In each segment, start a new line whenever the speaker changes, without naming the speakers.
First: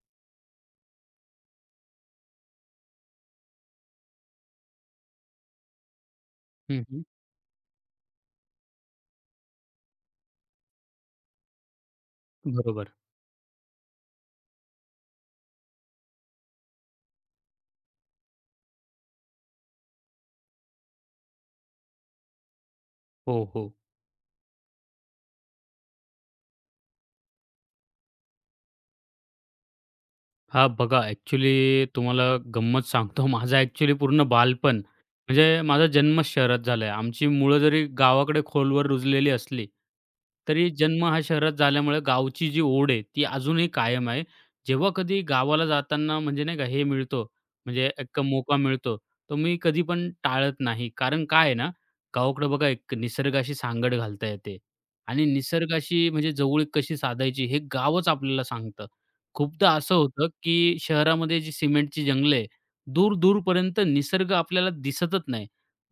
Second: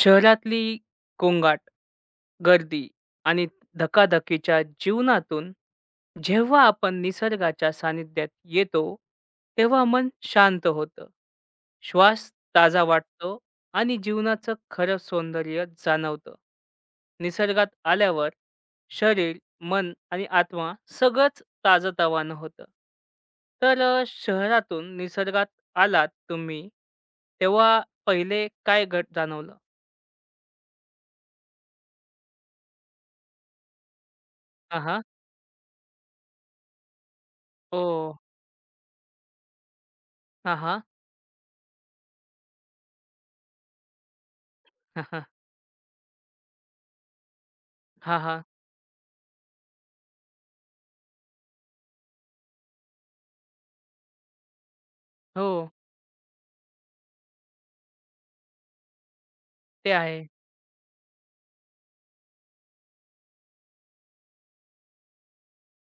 शहरातली गोंगाट, गर्दी आणि धकाधकीच्या जीवनातून जेव्हा
हं,
आपण
हं.
निसर्गाच्या सानिध्यात येतो, तेव्हा मन शांत होतं. श्वास ताजा
बरोबर.
वाटतो आणि जीवनाचं खरं सौंदर्य जाणवतं. निसर्गात आल्यावर शरीर, मन आणि आत्मा सगळंच ताजंतवानं होतं.
हो, हो.
तर शहरातून निसर्गात आलात तुम्ही, तेव्हा पहिले काय घट जाणवलं?
हां, बघा ॲक्चुअली तुम्हाला गंमत सांगतो. माझं ॲक्चुअली पूर्ण बालपण
हां, हां.
म्हणजे माझा जन्मच शहरात झाला आहे. आमची मुळं जरी
हो.
गावाकडे खोलवर रुजलेली असली,
हां,
तरी
हां.
जन्म हा शहरात झाल्यामुळे गावची जी ओढ आहे, ती अजूनही कायम आहे. जेव्हा कधी गावाला जाताना म्हणजे नाही का हे मिळतो, म्हणजे
हां,
एक
हां.
मोका मिळतो, तो मी कधी पण टाळत नाही. कारण काय आहे ना, गावाकडे बघा एक निसर्गाशी सांगड घालता येते आणि
हो,
निसर्गाशी म्हणजे जवळीक कशी साधायची हे गावच आपल्याला सांगतं. खूपदा
ते
असं
आहे.
होतं, की शहरामध्ये जी सिमेंटची जंगलं आहे, दूर-दूरपर्यंत निसर्ग आपल्याला दिसतच नाही.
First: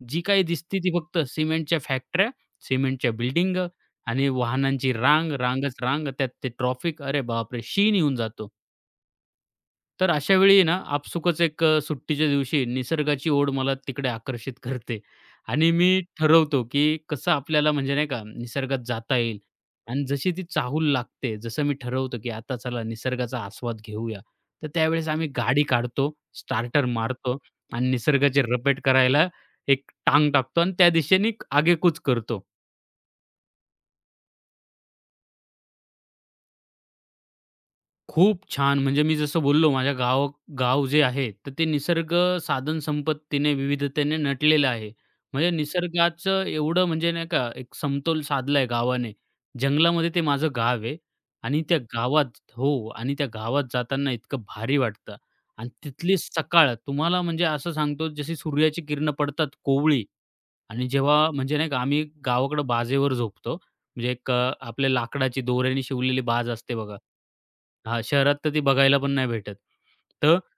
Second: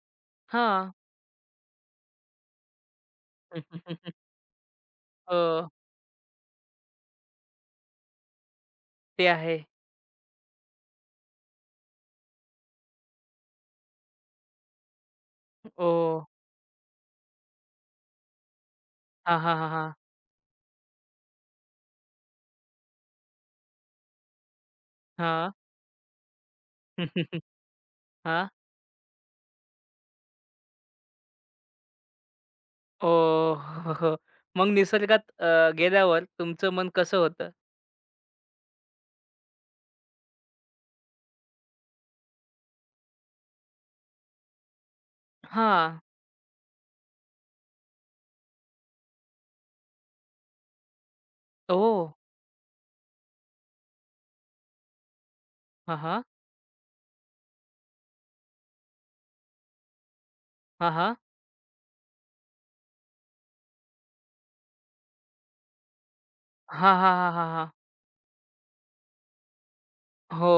जी काही दिसते
हां.
ती फक्त सिमेंटच्या फॅक्टऱ्या, सिमेंटच्या बिल्डिंग आणि वाहनांची रांग,
हो,
रांगच रांग. त्यात ते ट्रॉफिक. अरे बापरे! शीण येऊन जातो.
ते आहे.
तर अशा वेळी ना, आपसुकच एक सुट्टीच्या दिवशी निसर्गाची ओढ मला तिकडे आकर्षित करते आणि मी
ओह!
ठरवतो, की कसं आपल्याला म्हणजे नाही का निसर्गात जाता
हां,
येईल
हां, हां, हां.
आणि जशी ती चाहूल लागते, जसं मी ठरवतो, की आता चला निसर्गाचा आस्वाद घेऊया. तर त्यावेळेस आम्ही
हां.
गाडी काढतो, स्टार्टर मारतो आणि निसर्गाची
हां.
रपेट करायला एक टांग टाकतो आणि त्या दिशेने आगेकूच करतो.
ओह! हो, हो. हो. मग निसर्गात गेल्यावर तुमचं मन कसं होतं?
खूप छान! म्हणजे मी जसं बोललो माझ्या गाव गाव जे आहे, तर ते निसर्ग साधन संपत्तीने, विविधतेने नटलेलं आहे. म्हणजे
हां.
निसर्गाचं एवढं म्हणजे नाही का एक समतोल साधलाय गावाने. जंगलामध्ये ते माझं गाव आहे आणि त्या
ओह!
गावात जाताना इतकं भारी वाटतं आणि
हां,
तिथली
हां.
सकाळ तुम्हाला म्हणजे असं सांगतो जशी सूर्याची किरणं पडतात कोवळी आणि
हां, हां.
जेव्हा म्हणजे नाही का आम्ही गावाकडं बाजेवर झोपतो. म्हणजे एक आपल्या लाकडाची दोऱ्याने शिवलेली बाज असते
हां,
बघा.
हां, हां, हां, हां.
हां, शहरात तर ती बघायला पण नाही भेटत. तर
हो.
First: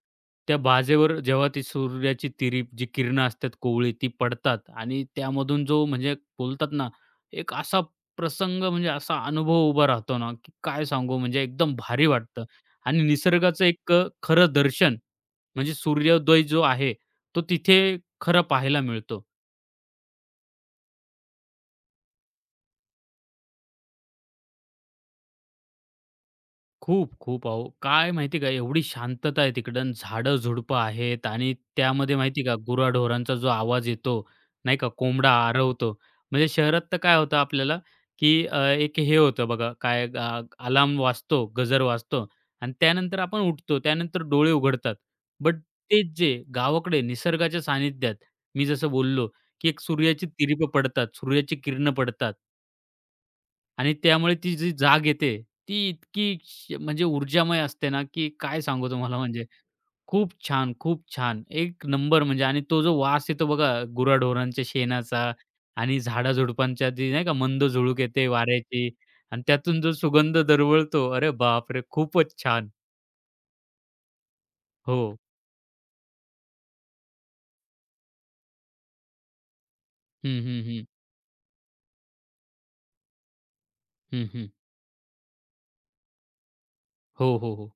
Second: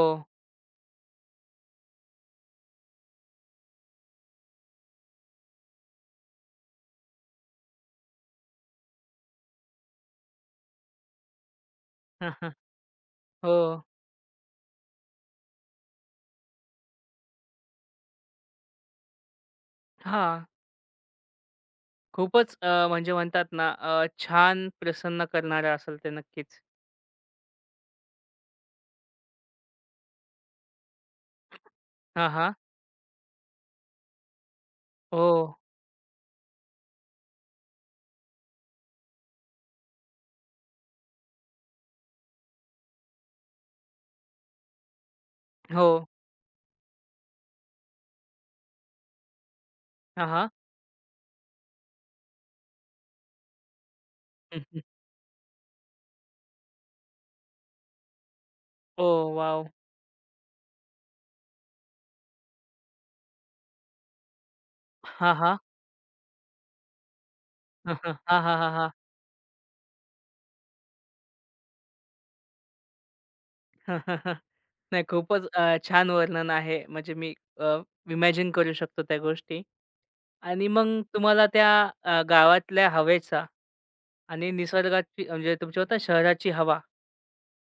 त्या बाजेवर जेव्हा ती सूर्याची तिरीप जी किरणं असतात कोवळी ती पडतात आणि त्यामधून जो म्हणजे बोलतात ना, एक असा प्रसंग म्हणजे असा अनुभव उभा राहतो ना, की काय सांगू म्हणजे एकदम भारी वाटतं. आणि
हो.
निसर्गाचं एक खरं दर्शन म्हणजे सूर्योदय जो आहे, तो तिथे खरं पाहायला मिळतो.
हां. खूपच म्हणजे म्हणतात ना छान प्रसन्न करणारं असेल ते नक्कीच.
खूप, खूप अहो. काय माहिती आहे का, एवढी शांतता आहे तिकडं आणि झाडं-झुडपं आहेत आणि त्यामध्ये
हां,
माहिती आहे
हां.
का, गुराढोरांचा जो आवाज येतो, नाही का, कोंबडा
हो.
आरवतो. म्हणजे शहरात तर काय होतं आपल्याला, की एक हे होतं बघा, अलार्म वाजतो, गजर वाजतो आणि त्यानंतर आपण उठतो, त्यानंतर डोळे उघडतात. बट
हो.
तेच जे गावाकडे निसर्गाच्या सानिध्यात, मी जसं बोललो, की एक सूर्याची
हां, हां.
तिरीपं पडतात, सूर्याची किरणं पडतात आणि त्यामुळे ती जी जाग येते, ती इतकी म्हणजे ऊर्जामय असते ना, की काय सांगू तुम्हाला
ओह
म्हणजे.
वॉव!
खूप छान, खूप छान. एक नंबर म्हणजे आणि तो जो वास येतो बघा गुराढोरांच्या शेणाचा
हां, हां.
आणि झाडा-झुडपांच्या जी नाही का मंद
हां,
झुळूक
हां,
येते
हां, हां. हां,
वाऱ्याची
हां.
आणि त्यातून जो सुगंध दरवळतो, अरे बापरे! खूपच छान. हो.
नाही खूपच छान वर्णन आहे. म्हणजे मी अ, इमॅजिन करू शकतो त्या गोष्टी.
हं, हं,
आणि
हं.
मग तुम्हाला त्या गावातल्या हवेचा
हं, हं.
आणि निसर्गाची म्हणजे तुमची होता शहराची हवा,
हो, हो, हो.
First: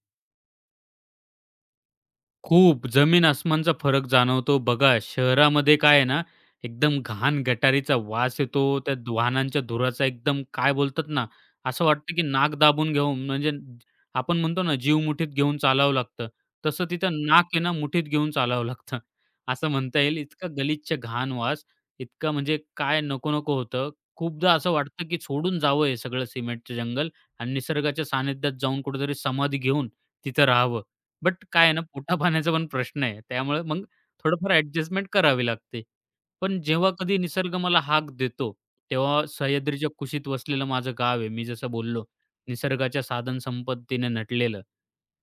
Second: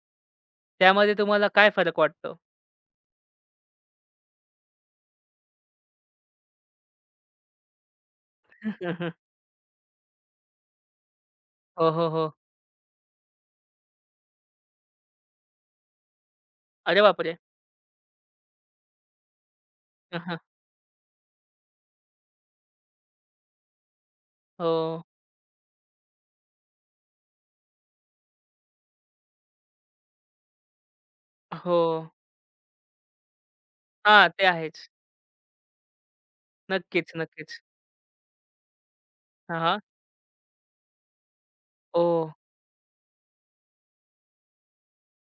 त्यामध्ये तुम्हाला काय फरक वाटतो?
खूप जमीन-आसमानचा फरक जाणवतो. बघा शहरामध्ये काय आहे ना, एकदम घाण गटारीचा वास येतो. त्या वाहनांच्या धुराचा एकदम काय बोलतात ना, असं
हो, हो,
वाटतं की
हो.
नाक दाबून घेऊन म्हणजे आपण म्हणतो ना, जीव मुठीत घेऊन चालावं लागतं. तसं
अरे
तिथं
बापरे!
नाक आहे ना, मुठीत घेऊन चालावं लागतं. असं म्हणता येईल.
हं, हं.
इतका गलिच्छ घाण वास, इतका म्हणजे काय नको-नको होतं. खूपदा असं
हो,
वाटतं की सोडून जावं हे सगळं सिमेंटचं जंगल आणि निसर्गाच्या सानिध्यात जाऊन कुठेतरी समाधी घेऊन तिथं राहावं. बट काय आहे
हो.
ना, पोटापाण्याचा पण प्रश्न आहे. त्यामुळे मग
हां, ते
थोडंफार
आहेच.
ॲडजस्टमेंट करावी लागते. पण जेव्हा
नक्कीच,
कधी निसर्ग
नक्कीच.
मला हाक देतो, तेव्हा
हां, हां.
सह्याद्रीच्या कुशीत वसलेलं माझं गाव आहे. मी जसं बोललो,
ओह!
निसर्गाच्या साधन संपत्तीने नटलेलं.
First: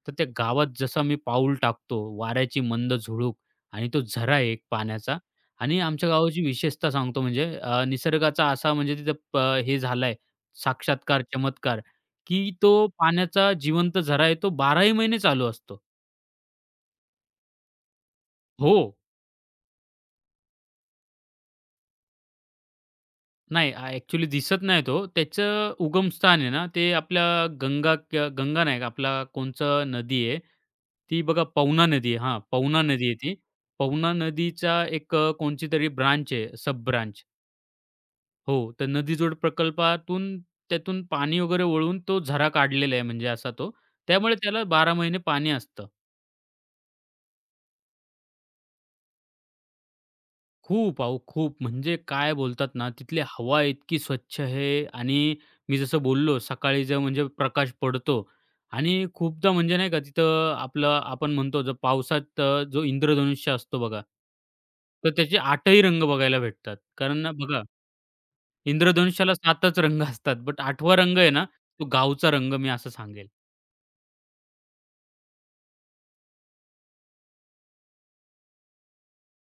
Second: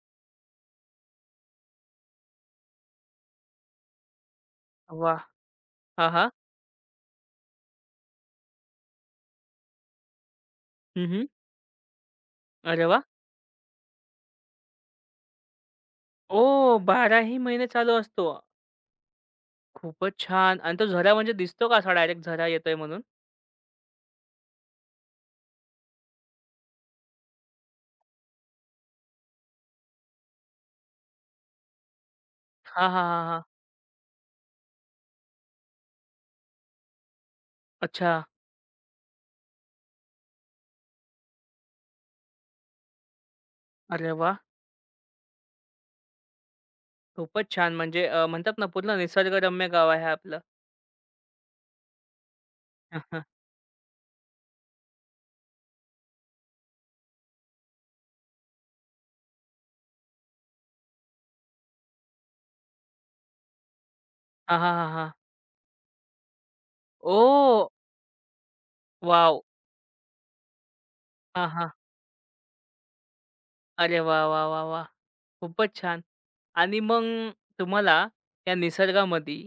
तर त्या गावात जसा मी पाऊल टाकतो, वाऱ्याची मंद झुळूक आणि तो झरा आहे एक पाण्याचा
वाह!
आणि आमच्या
हां, हां.
गावाची विशेषता सांगतो म्हणजे निसर्गाचा असा म्हणजे तिथं प हे झालाय
हं,
साक्षात्कार,
हं.
चमत्कार, की
अरे
तो
वाह!
पाण्याचा जिवंत झरा आहे, तो 12ही महिने चालू असतो.
ओह! 12ही महिने चालू असतो.
हो.
खूपच छान! आणि तो झरा म्हणजे दिसतो का असा डायरेक्ट झरा येतोय म्हणून?
नाही दिसत नाही तो. त्याचं उगमस्थान आहे ना, ते आपल्या गंगा नाही, का, आपला कोणचं नदी आहे, ती बघा पवना नदी आहे. हां, पवना
हां, हां,
नदी आहे
हां,
ती.
हां.
पवना नदीचा एक कोणची तरी ब्रांच आहे, सब ब्रांच.
अच्छा.
हो, तर नदीजोड प्रकल्पातून त्यातून पाणी वगैरे वळून तो झरा काढलेला आहे म्हणजे असा तो.
अरे
त्यामुळे
वाह!
त्याला 12 महिने पाणी असतं.
खूपच छान! म्हणजे म्हणतात ना पूर्ण निसर्गरम्य गाव आहे आपलं.
खूप अहो खूप. म्हणजे काय बोलतात ना,
हां,
तिथली
हां.
हवा इतकी स्वच्छ आहे आणि मी जसं बोललो सकाळी जे म्हणजे प्रकाश पडतो आणि खूपदा म्हणजे नाही का तिथं आपलं आपण म्हणतो जो पावसात जो इंद्रधनुष्य असतो बघा
हां, हां, हां,
तर
हां.
त्याचे 8ही रंग बघायला भेटतात. कारण ना
ओह!
बघा इंद्रधनुष्याला
वॉव!
7च रंग असतात. बट 8वा रंग आहे ना,
हां,
तो गावचा रंग मी असं सांगेल.
अरे वाह, वाह, वाह, वाह! खूपच छान! आणि मग तुम्हाला या निसर्गामध्ये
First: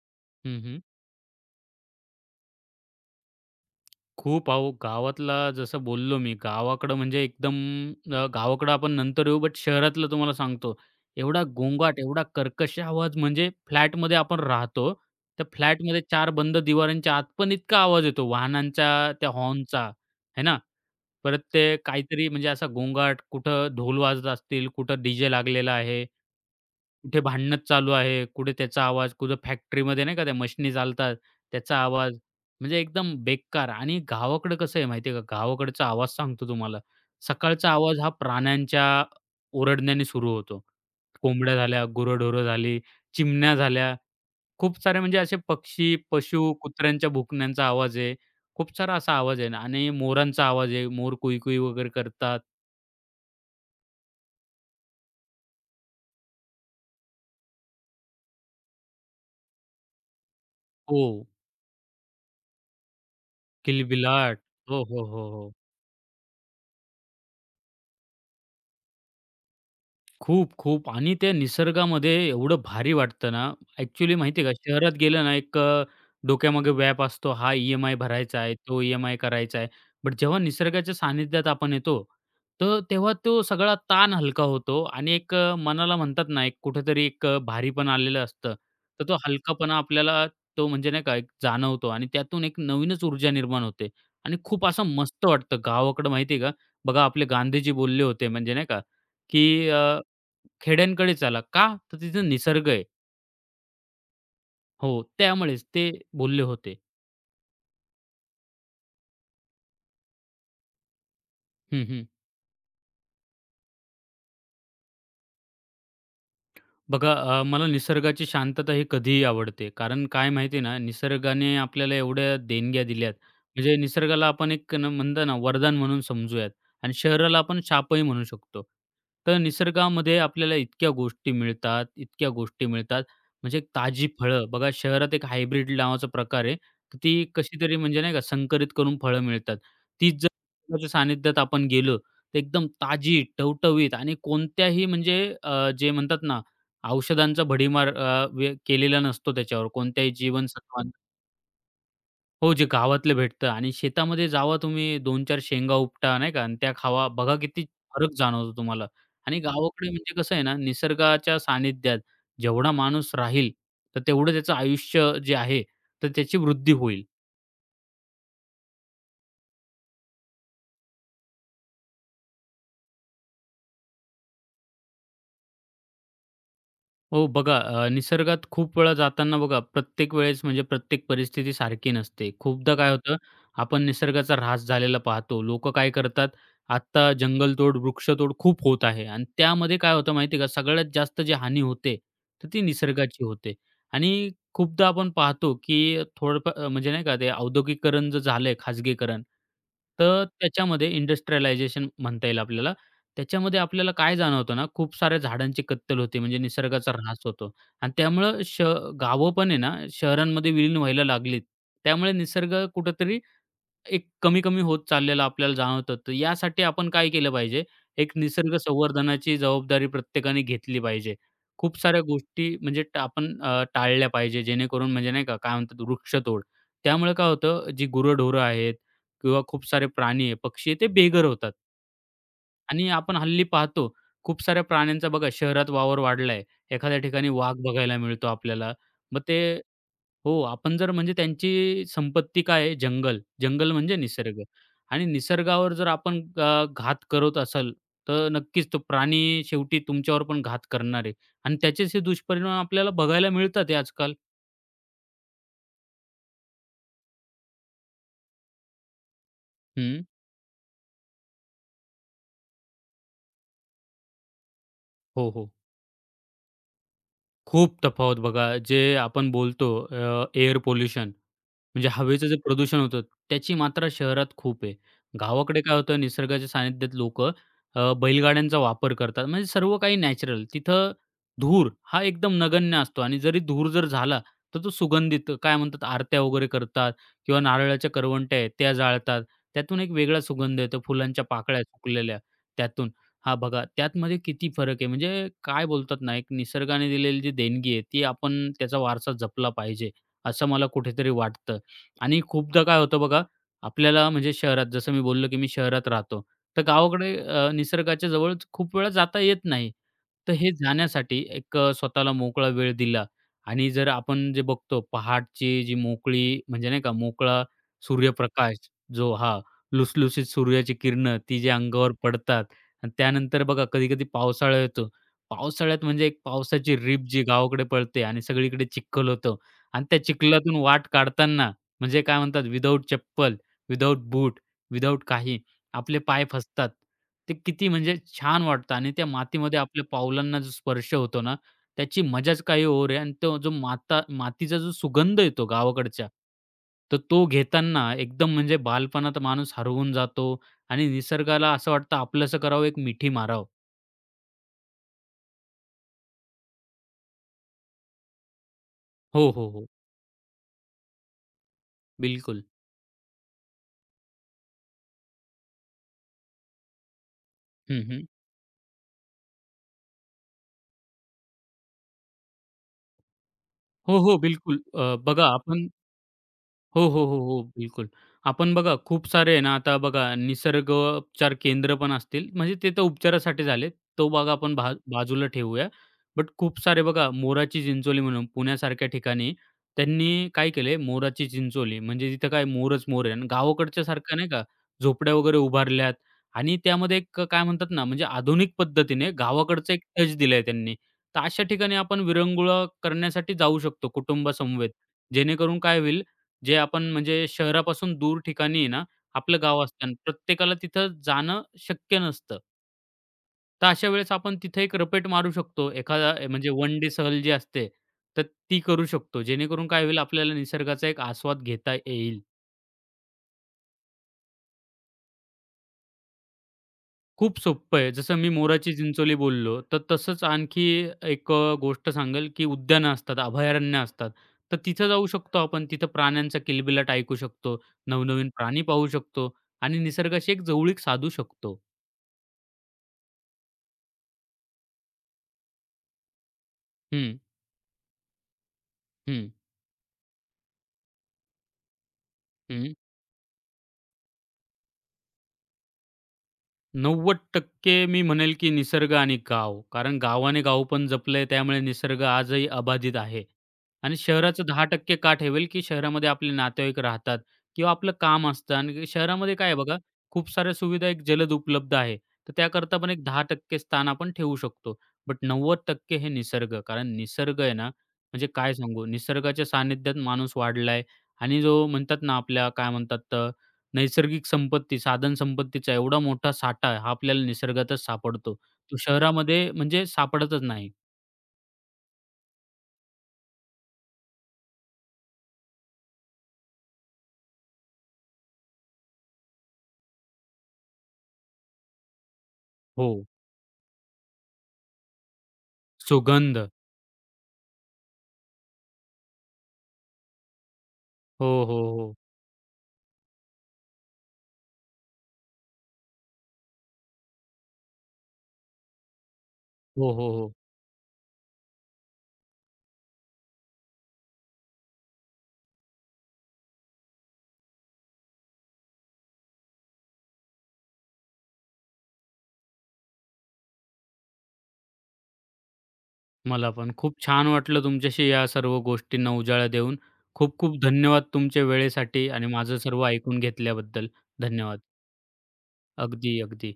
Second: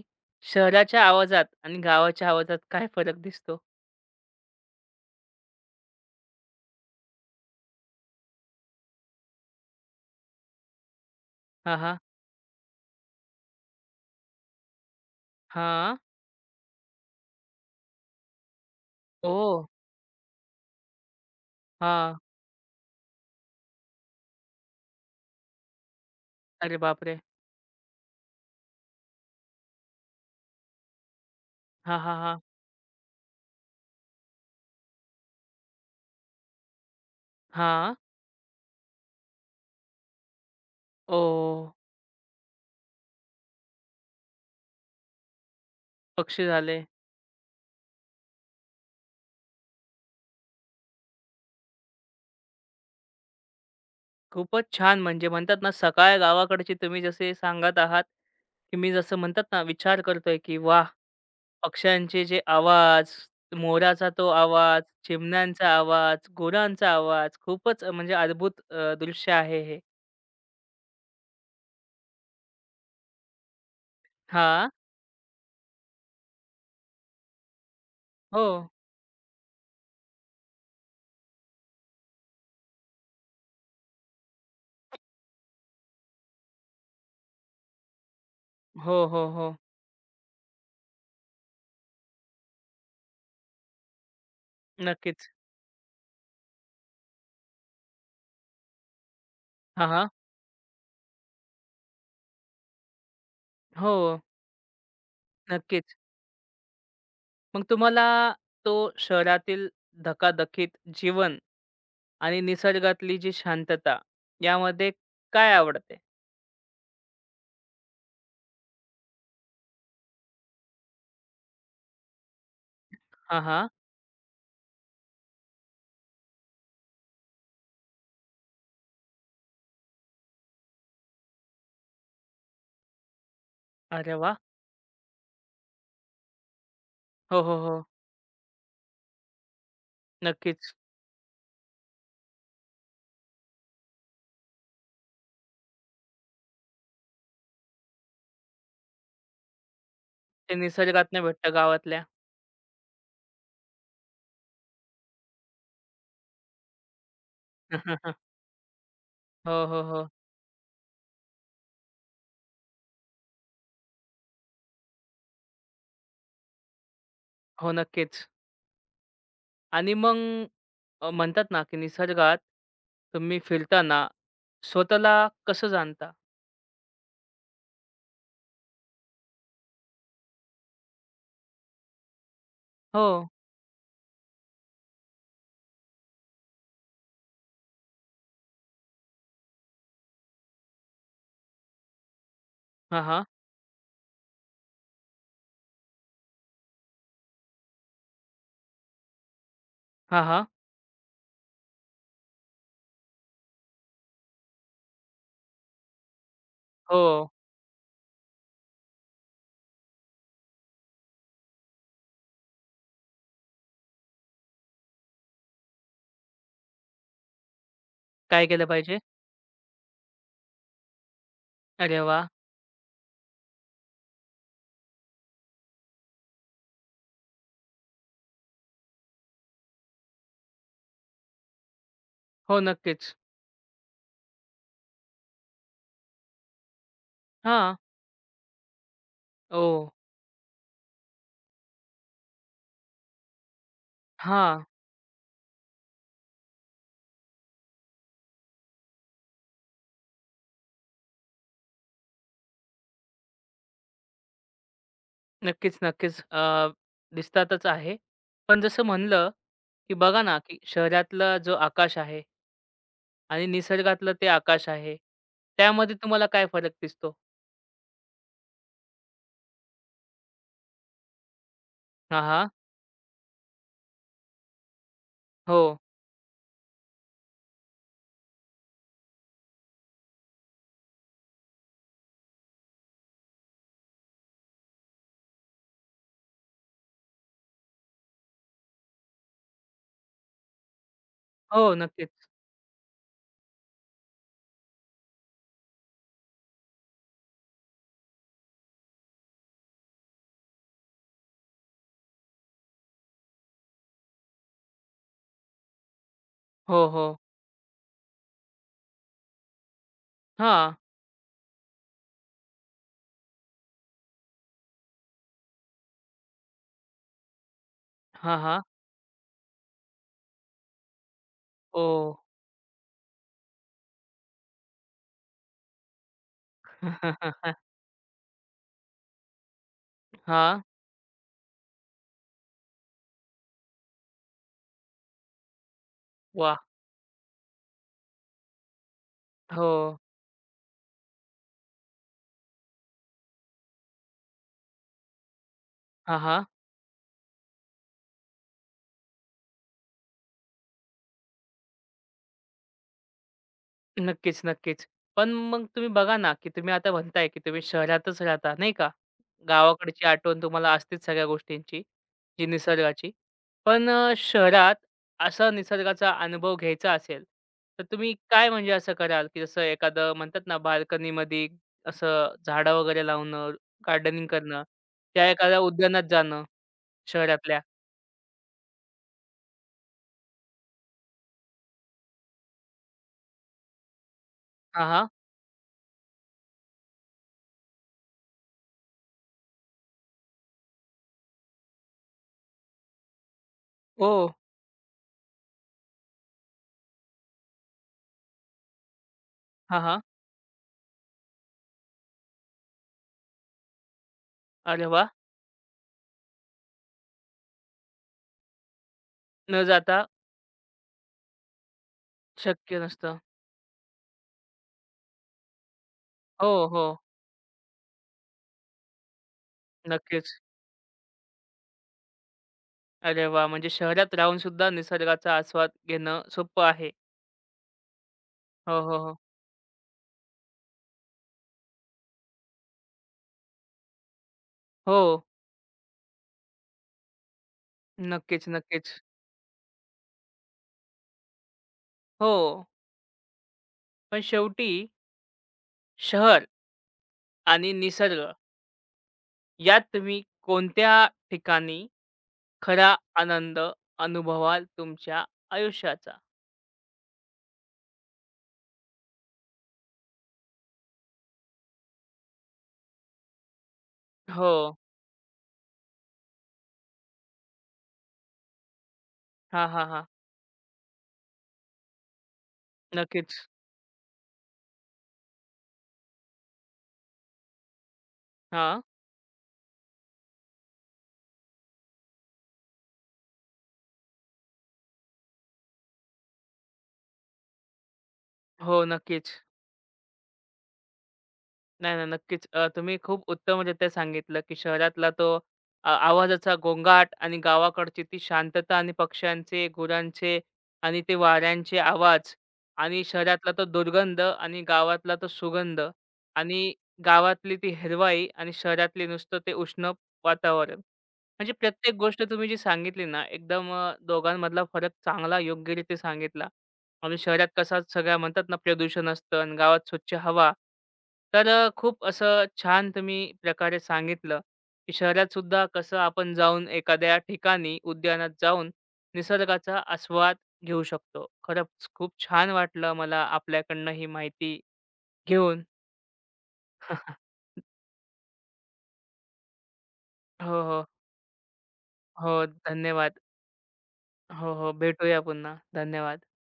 हं, हं.
शहराच्या आवाजात आणि गावाच्या आवाजात काय फरक दिसतो?
खूप अहो, गावातला जसं बोललो मी, गावाकडं म्हणजे एकदम गावाकडं आपण नंतर येऊ, बट शहरातलं तुम्हाला सांगतो, एवढा
हां, हां.
गोंगाट, एवढा कर्कश आवाज म्हणजे फ्लॅटमध्ये आपण राहतो. त्या
हां.
फ्लॅटमध्ये चार बंद दिवारांच्या आत पण इतका आवाज येतो वाहनांचा, त्या
ओह!
हॉर्नचा, है ना? परत ते
हां.
काहीतरी म्हणजे असा गोंगाट, कुठं ढोल वाजत असतील, कुठं डीजे लागलेला आहे.
अरे बापरे!
कुठे भांडणच चालू आहे, कुठे त्याचा आवाज, कुठे फॅक्टरीमध्ये नाही का त्या मशिनी चालतात त्याचा
हां, हां,
आवाज,
हां.
म्हणजे एकदम बेकार. आणि गावाकडं कसं आहे माहिती आहे का, गावाकडचा आवाज सांगतो तुम्हाला, सकाळचा
हां.
आवाज हा प्राण्यांच्या ओरडण्याने सुरू होतो. कोंबड्या
ओह!
झाल्या, गुरंढोरं झाली, चिमण्या झाल्या, खूप सारे म्हणजे असे पक्षी,
पक्षी
पशु,
झाले.
कुत्र्यांच्या भुंकण्यांचा आवाज आहे. खूप सारा असा आवाज आहे ना. आणि मोरांचा आवाज आहे, मोर कुई-कुई वगैरे करतात.
खूपच छान. म्हणजे म्हणतात ना, सकाळ गावाकडची तुम्ही जसे सांगत आहात, की मी जसं म्हणतात ना, विचार करतोय, की वाह!
हो,
पक्ष्यांचे जे आवाज, मोराचा तो
किलबिलाट. हो,
आवाज,
हो, हो, हो.
चिमण्यांचा आवाज, गुरांचा आवाज. खूपच म्हणजे अद्भुत दृश्य आहे हे.
खूप, खूप आणि त्या निसर्गामध्ये एवढं भारी वाटतं ना, ॲक्चुअली माहिती
हा
आहे का, शहरात गेलं ना एक डोक्यामागे व्याप असतो. हा ई-एम-आय भरायचा
हो.
आहे, तो ई-एम-आय करायचा आहे. बट जेव्हा निसर्गाच्या सानिध्यात आपण येतो, तर तेव्हा तो सगळा ताण हलका होतो आणि एक मनाला म्हणतात ना, एक कुठेतरी एक भारीपण आलेलं असतं.
हो,
तर तो
हो, हो.
हलकापणा आपल्याला तो म्हणजे नाही का एक जाणवतो आणि त्यातून एक नवीनच ऊर्जा निर्माण होते आणि खूप असं मस्त
नक्कीच.
वाटतं. गावाकडं माहिती आहे का, बघा आपले गांधीजी बोलले होते म्हणजे नाही का, की
हां, हां.
खेड्यांकडे चाला का? तर तिथे निसर्ग आहे.
हो.
हो, त्यामुळेच ते
नक्कीच.
बोलले होते.
मग तुम्हाला तो शहरातील धकाधकीत जीवन
हं, हं.
आणि निसर्गातली जी शांतता यामध्ये काय आवडते?
बघा मला निसर्गाची शांतता ही कधीही आवडते. कारण काय माहिती आहे ना, निसर्गाने आपल्याला एवढ्या देणग्या दिल्यात.
हां, हां.
म्हणजे निसर्गाला आपण एक न म्हणतो ना वरदान म्हणून समजूयात आणि शहराला आपण शापही म्हणू शकतो. तर निसर्गामध्ये आपल्याला इतक्या गोष्टी मिळतात, इतक्या गोष्टी मिळतात. म्हणजे एक ताजी
अरे वाह!
फळं बघा शहरात एक हायब्रिड नावाचा प्रकार आहे. तर ती
हो, हो,
कशीतरी
हो.
म्हणजे नाही का संकरित करून फळं मिळतात. तीच जर
नक्कीच.
निसर्गाच्या सानिध्यात आपण गेलो, तर एकदम ताजी, टवटवीत आणि कोणत्याही म्हणजे जे म्हणतात ना औषधांचा भडीमार वे केलेला नसतो त्याच्यावर कोणत्याही
ते
जीवनसत्वांना
निसर्गातनं भेटतं गावातल्या.
हो, जे गावातलं भेटतं आणि शेतामध्ये जावा तुम्ही 2-4 शेंगा उपटा नाही का आणि त्या खावा. बघा किती फरक जाणवतो तुम्हाला आणि
हो, हो,
गावाकडे
हो.
म्हणजे कसं आहे ना, निसर्गाच्या सानिध्यात जेवढा माणूस राहील, तर तेवढं त्याचं आयुष्य जे आहे, तर त्याची वृद्धी होईल.
हो, नक्कीच. आणि मग म्हणतात ना, की निसर्गात तुम्ही फिरताना स्वतःला कसं जाणता?
हो बघा, निसर्गात खूप वेळा जाताना बघा, प्रत्येक वेळेस म्हणजे प्रत्येक परिस्थिती सारखी नसते. खूपदा काय होतं,
हो.
आपण निसर्गाचा ऱ्हास झालेला पाहतो. लोकं काय करतात, आत्ता जंगलतोड, वृक्षतोड खूप होत आहे आणि त्यामध्ये काय होतं माहिती आहे का, सगळ्यात जास्त जी हानी होते, तर ती
हां,
निसर्गाची
हां.
होते. आणि खूपदा आपण पाहतो, की थोडंफार म्हणजे नाही का, ते औद्योगिकीकरण जे झालंय, खाजगीकरण, तर
हां, हां.
त्याच्यामध्ये इंडस्ट्रियलायझेशन म्हणता येईल आपल्याला. त्याच्यामध्ये आपल्याला काय जाणवतं ना, खूप साऱ्या झाडांची कत्तल होते, म्हणजे निसर्गाचा
हो.
ऱ्हास होतो आणि त्यामुळं श गावं पण आहे ना, शहरांमध्ये विलीन व्हायला लागलीत. त्यामुळे निसर्ग कुठेतरी एक कमी-कमी होत चाललेला आपल्याला जाणवतं. तर यासाठी आपण काय केलं पाहिजे, एक
काय
निसर्ग
केलं पाहिजे?
संवर्धनाची जबाबदारी प्रत्येकाने घेतली पाहिजे. खूप
अरे
साऱ्या
वाह!
गोष्टी म्हणजे आपण टाळल्या पाहिजे, जेणेकरून म्हणजे नाही का, काय म्हणतात वृक्षतोड. त्यामुळे काय होतं, जी गुरंढोरं आहेत किंवा खूप सारे प्राणी आहे, पक्षी आहे, ते बेघर होतात.
हो,
आणि
नक्कीच.
आपण हल्ली पाहतो खूप साऱ्या प्राण्यांचा बघा शहरात वावर वाढलाय. एखाद्या ठिकाणी वाघ
हां.
बघायला मिळतो आपल्याला. मग ते
ओह!
हो, आपण जर म्हणजे त्यांची संपत्ती काय आहे? जंगल. जंगल म्हणजे निसर्ग
हां.
आणि निसर्गावर जर आपण घात करत असाल, तर नक्कीच तो प्राणी शेवटी तुमच्यावर पण घात करणार आहे आणि त्याचेच हे दुष्परिणाम आपल्याला बघायला मिळतात आहे आजकाल.
नक्कीच, नक्कीच. दिसतातच आहे. पण जसं म्हणलं, की
हं.
बघा ना, की शहरातला जो आकाश आहे आणि निसर्गातलं ते आकाश आहे.
हो, हो.
त्यामध्ये तुम्हाला काय फरक दिसतो?
खूप तफावत बघा. जे आपण बोलतो एअर पोल्युशन म्हणजे
हां,
हवेचं जे
हां.
प्रदूषण होतं त्याची मात्रा शहरात खूप आहे.
हो.
गावाकडे काय होतं निसर्गाच्या सानिध्यात लोक बैलगाड्यांचा वापर करतात. म्हणजे सर्व काही नॅचरल. तिथं धूर हा एकदम नगण्य असतो आणि जरी धूर जर झाला, तर तो सुगंधित काय म्हणतात आरत्या वगैरे करतात किंवा नारळाच्या करवंट्या आहेत त्या जाळतात. त्यातून एक वेगळा सुगंध येतो फुलांच्या पाकळ्या
हो,
सुकलेल्या
नक्कीच.
त्यातून. हां, बघा त्यातमध्ये किती फरक आहे. म्हणजे काय बोलतात ना, एक निसर्गाने दिलेली जी देणगी आहे, ती आपण त्याचा वारसा जपला पाहिजे, असं मला कुठेतरी वाटतं. आणि खूपदा काय होतं बघा, आपल्याला म्हणजे शहरात जसं मी बोललो, की मी शहरात राहतो. तर
हो,
गावाकडे
हो.
निसर्गाच्या जवळ खूप वेळा जाता येत नाही. तर हे
हां.
जाण्यासाठी एक स्वतःला मोकळा वेळ दिला आणि जर आपण जे बघतो पहाटची जी मोकळी म्हणजे नाही का, मोकळा
हां,
सूर्यप्रकाश
हां.
जो हां, लुसलुसीत सूर्याची किरणं ती जे अंगावर
ओह!
पडतात आणि त्यानंतर बघा कधी-कधी पावसाळा येतो. पावसाळ्यात म्हणजे एक पावसाची रिप जी गावाकडे पडते आणि सगळीकडे चिखल होतं आणि त्या
हां.
चिखलातून
वाह!
वाट काढताना म्हणजे काय म्हणतात विदाऊट चप्पल, विदाऊट बूट, विदाऊट काही आपले पाय फसतात. ते किती म्हणजे छान वाटतं आणि त्या मातीमध्ये
हो.
आपल्या पावलांना जो स्पर्श होतो ना, त्याची मजाच काही और आहे आणि तो जो मातीचा जो सुगंध येतो गावाकडच्या,
हां, हां.
तर तो घेताना एकदम म्हणजे बालपणात माणूस हरवून जातो आणि निसर्गाला असं वाटतं आपलंसं करावं, एक मिठी मारावं.
नक्कीच, नक्कीच. पण मग तुम्ही बघा ना, की तुम्ही आता म्हणताय, की तुम्ही शहरातच राहता, नाही का?
हो, हो, हो.
गावाकडची आठवण तुम्हाला असतेच सगळ्या गोष्टींची,
बिलकुल.
जी निसर्गाची. पण शहरात असा निसर्गाचा अनुभव घ्यायचा असेल,
हं,
तर
हं.
तुम्ही काय म्हणजे असं कराल, की जसं एखादं म्हणतात ना, बाल्कनीमध्ये असं झाडं वगैरे लावणं,
हो, हो.
गार्डनिंग
बिलकुल.
करणं,
बघा
त्या एखाद्या
आपण
उद्यानात जाणं
हो, हो, हो, हो.
शहरातल्या?
बिलकुल. आपण बघा खूप सारे आहे ना, आता बघा निसर्गोपचार केंद्र पण असतील, म्हणजे ते तर उपचारासाठी झाले. तो भाग आपण
हां, हां.
बाजूला ठेवूया. बट खूप सारे बघा मोराची चिंचोली म्हणून पुण्यासारख्या ठिकाणी त्यांनी काय केलंय, मोराची चिंचोली म्हणजे तिथं काय मोरच मोर आहे आणि गावाकडच्या
हो.
सारखं नाही का झोपड्या वगैरे उभारल्यात आणि त्यामध्ये एक काय म्हणतात ना, म्हणजे आधुनिक पद्धतीने गावाकडचा एक
हां, हां.
टच दिलाय त्यांनी. तर अशा ठिकाणी आपण विरंगुळा करण्यासाठी जाऊ शकतो कुटुंबासमवेत.
अरे वाह!
जेणेकरून काय होईल जे आपण म्हणजे शहरापासून दूर ठिकाणी आहे ना, आपलं
न
गाव असतं आणि
जाता
प्रत्येकाला तिथं जाणं शक्य नसतं.
शक्य नसतं.
तर अशा वेळेस आपण तिथे एक रपेट मारू शकतो. एखादा म्हणजे
हो,
वन डे
हो.
सहल जी असते, तर ती करू शकतो. जेणेकरून काय होईल
नक्कीच.
आपल्याला निसर्गाचा एक आस्वाद घेता येईल.
अरे वा, म्हणजे शहरात राहून सुद्धा निसर्गाचा आस्वाद घेणं सोपं आहे.
खूप सोप्पं आहे. जसं मी मोराची
हो, हो,
चिंचोली
हो.
बोललो, तर तसंच आणखी एक गोष्ट सांगेल, की उद्यानं असतात, अभयारण्य असतात. तर तिथं जाऊ
हो.
शकतो आपण. तिथं प्राण्यांचा किलबिलाट ऐकू शकतो, नवनवीन
नक्कीच,
प्राणी पाहू
नक्कीच.
शकतो आणि निसर्गाशी एक जवळीक साधू शकतो.
हो. पण शेवटी शहर
हं,
आणि निसर्ग
हं,
यात तुम्ही कोणत्या ठिकाणी
हं.
खरा आनंद अनुभवाल तुमच्या आयुष्याचा?
90% मी म्हणेल, की निसर्ग आणि गाव. कारण गावाने गाव पण जपलंय, त्यामुळे निसर्ग आजही अबाधित आहे. आणि शहराचं
हो.
10% का ठेवेल, की शहरामध्ये आपले नातेवाईक राहतात किंवा आपलं काम असतं आणि शहरामध्ये काय आहे
हां,
बघा,
हां, हां.
खूप साऱ्या सुविधा एक जलद उपलब्ध आहे. तर त्याकरता पण एक
नक्कीच.
10% स्थान आपण ठेवू शकतो. बट 90% हे निसर्ग. कारण निसर्ग आहे ना, म्हणजे काय
हां.
सांगू, निसर्गाच्या सानिध्यात माणूस वाढलाय आणि जो म्हणतात ना, आपल्या काय म्हणतात नैसर्गिक संपत्ती, साधन संपत्तीचा एवढा मोठा साठा हा आपल्याला निसर्गातच सापडतो.
हो,
तो
नक्कीच.
शहरामध्ये म्हणजे सापडतच नाही.
नाही, नाही. नक्कीच. तुम्ही खूप उत्तमरित्या सांगितलं, की शहरातला तो आवाजाचा गोंगाट आणि गावाकडची ती शांतता आणि पक्ष्यांचे, गुरांचे आणि ते वाऱ्यांचे आवाज
हो.
आणि शहरातला तो दुर्गंध आणि गावातला तो सुगंध
सुगंध.
आणि गावातली ती हिरवाई आणि शहरातली नुसतं ते उष्ण वातावरण.
हो,
म्हणजे
हो,
प्रत्येक
हो.
गोष्ट तुम्ही जी सांगितली ना, एकदम दोघांमधला फरक चांगला योग्यरीत्या सांगितला. आणि शहरात कसं सगळ्या म्हणतात ना प्रदूषण असतं आणि गावात
हो, हो,
स्वच्छ
हो.
हवा. तर खूप असं छान तुम्ही प्रकारे सांगितलं, की शहरात सुद्धा कसं आपण जाऊन एखाद्या ठिकाणी उद्यानात जाऊन निसर्गाचा आस्वाद घेऊ शकतो. खरंच खूप छान वाटलं मला आपल्याकडनं ही माहिती घेऊन.
मला पण खूप छान वाटलं तुमच्याशी या सर्व गोष्टींना उजाळा देऊन. खूप खूप
हो, हो.
धन्यवाद तुमच्या वेळेसाठी आणि
हो,
माझं सर्व
धन्यवाद.
ऐकून घेतल्याबद्दल.
हो,
धन्यवाद.
हो. भेटूया पुन्हा.
अगदी,
धन्यवाद.
अगदी.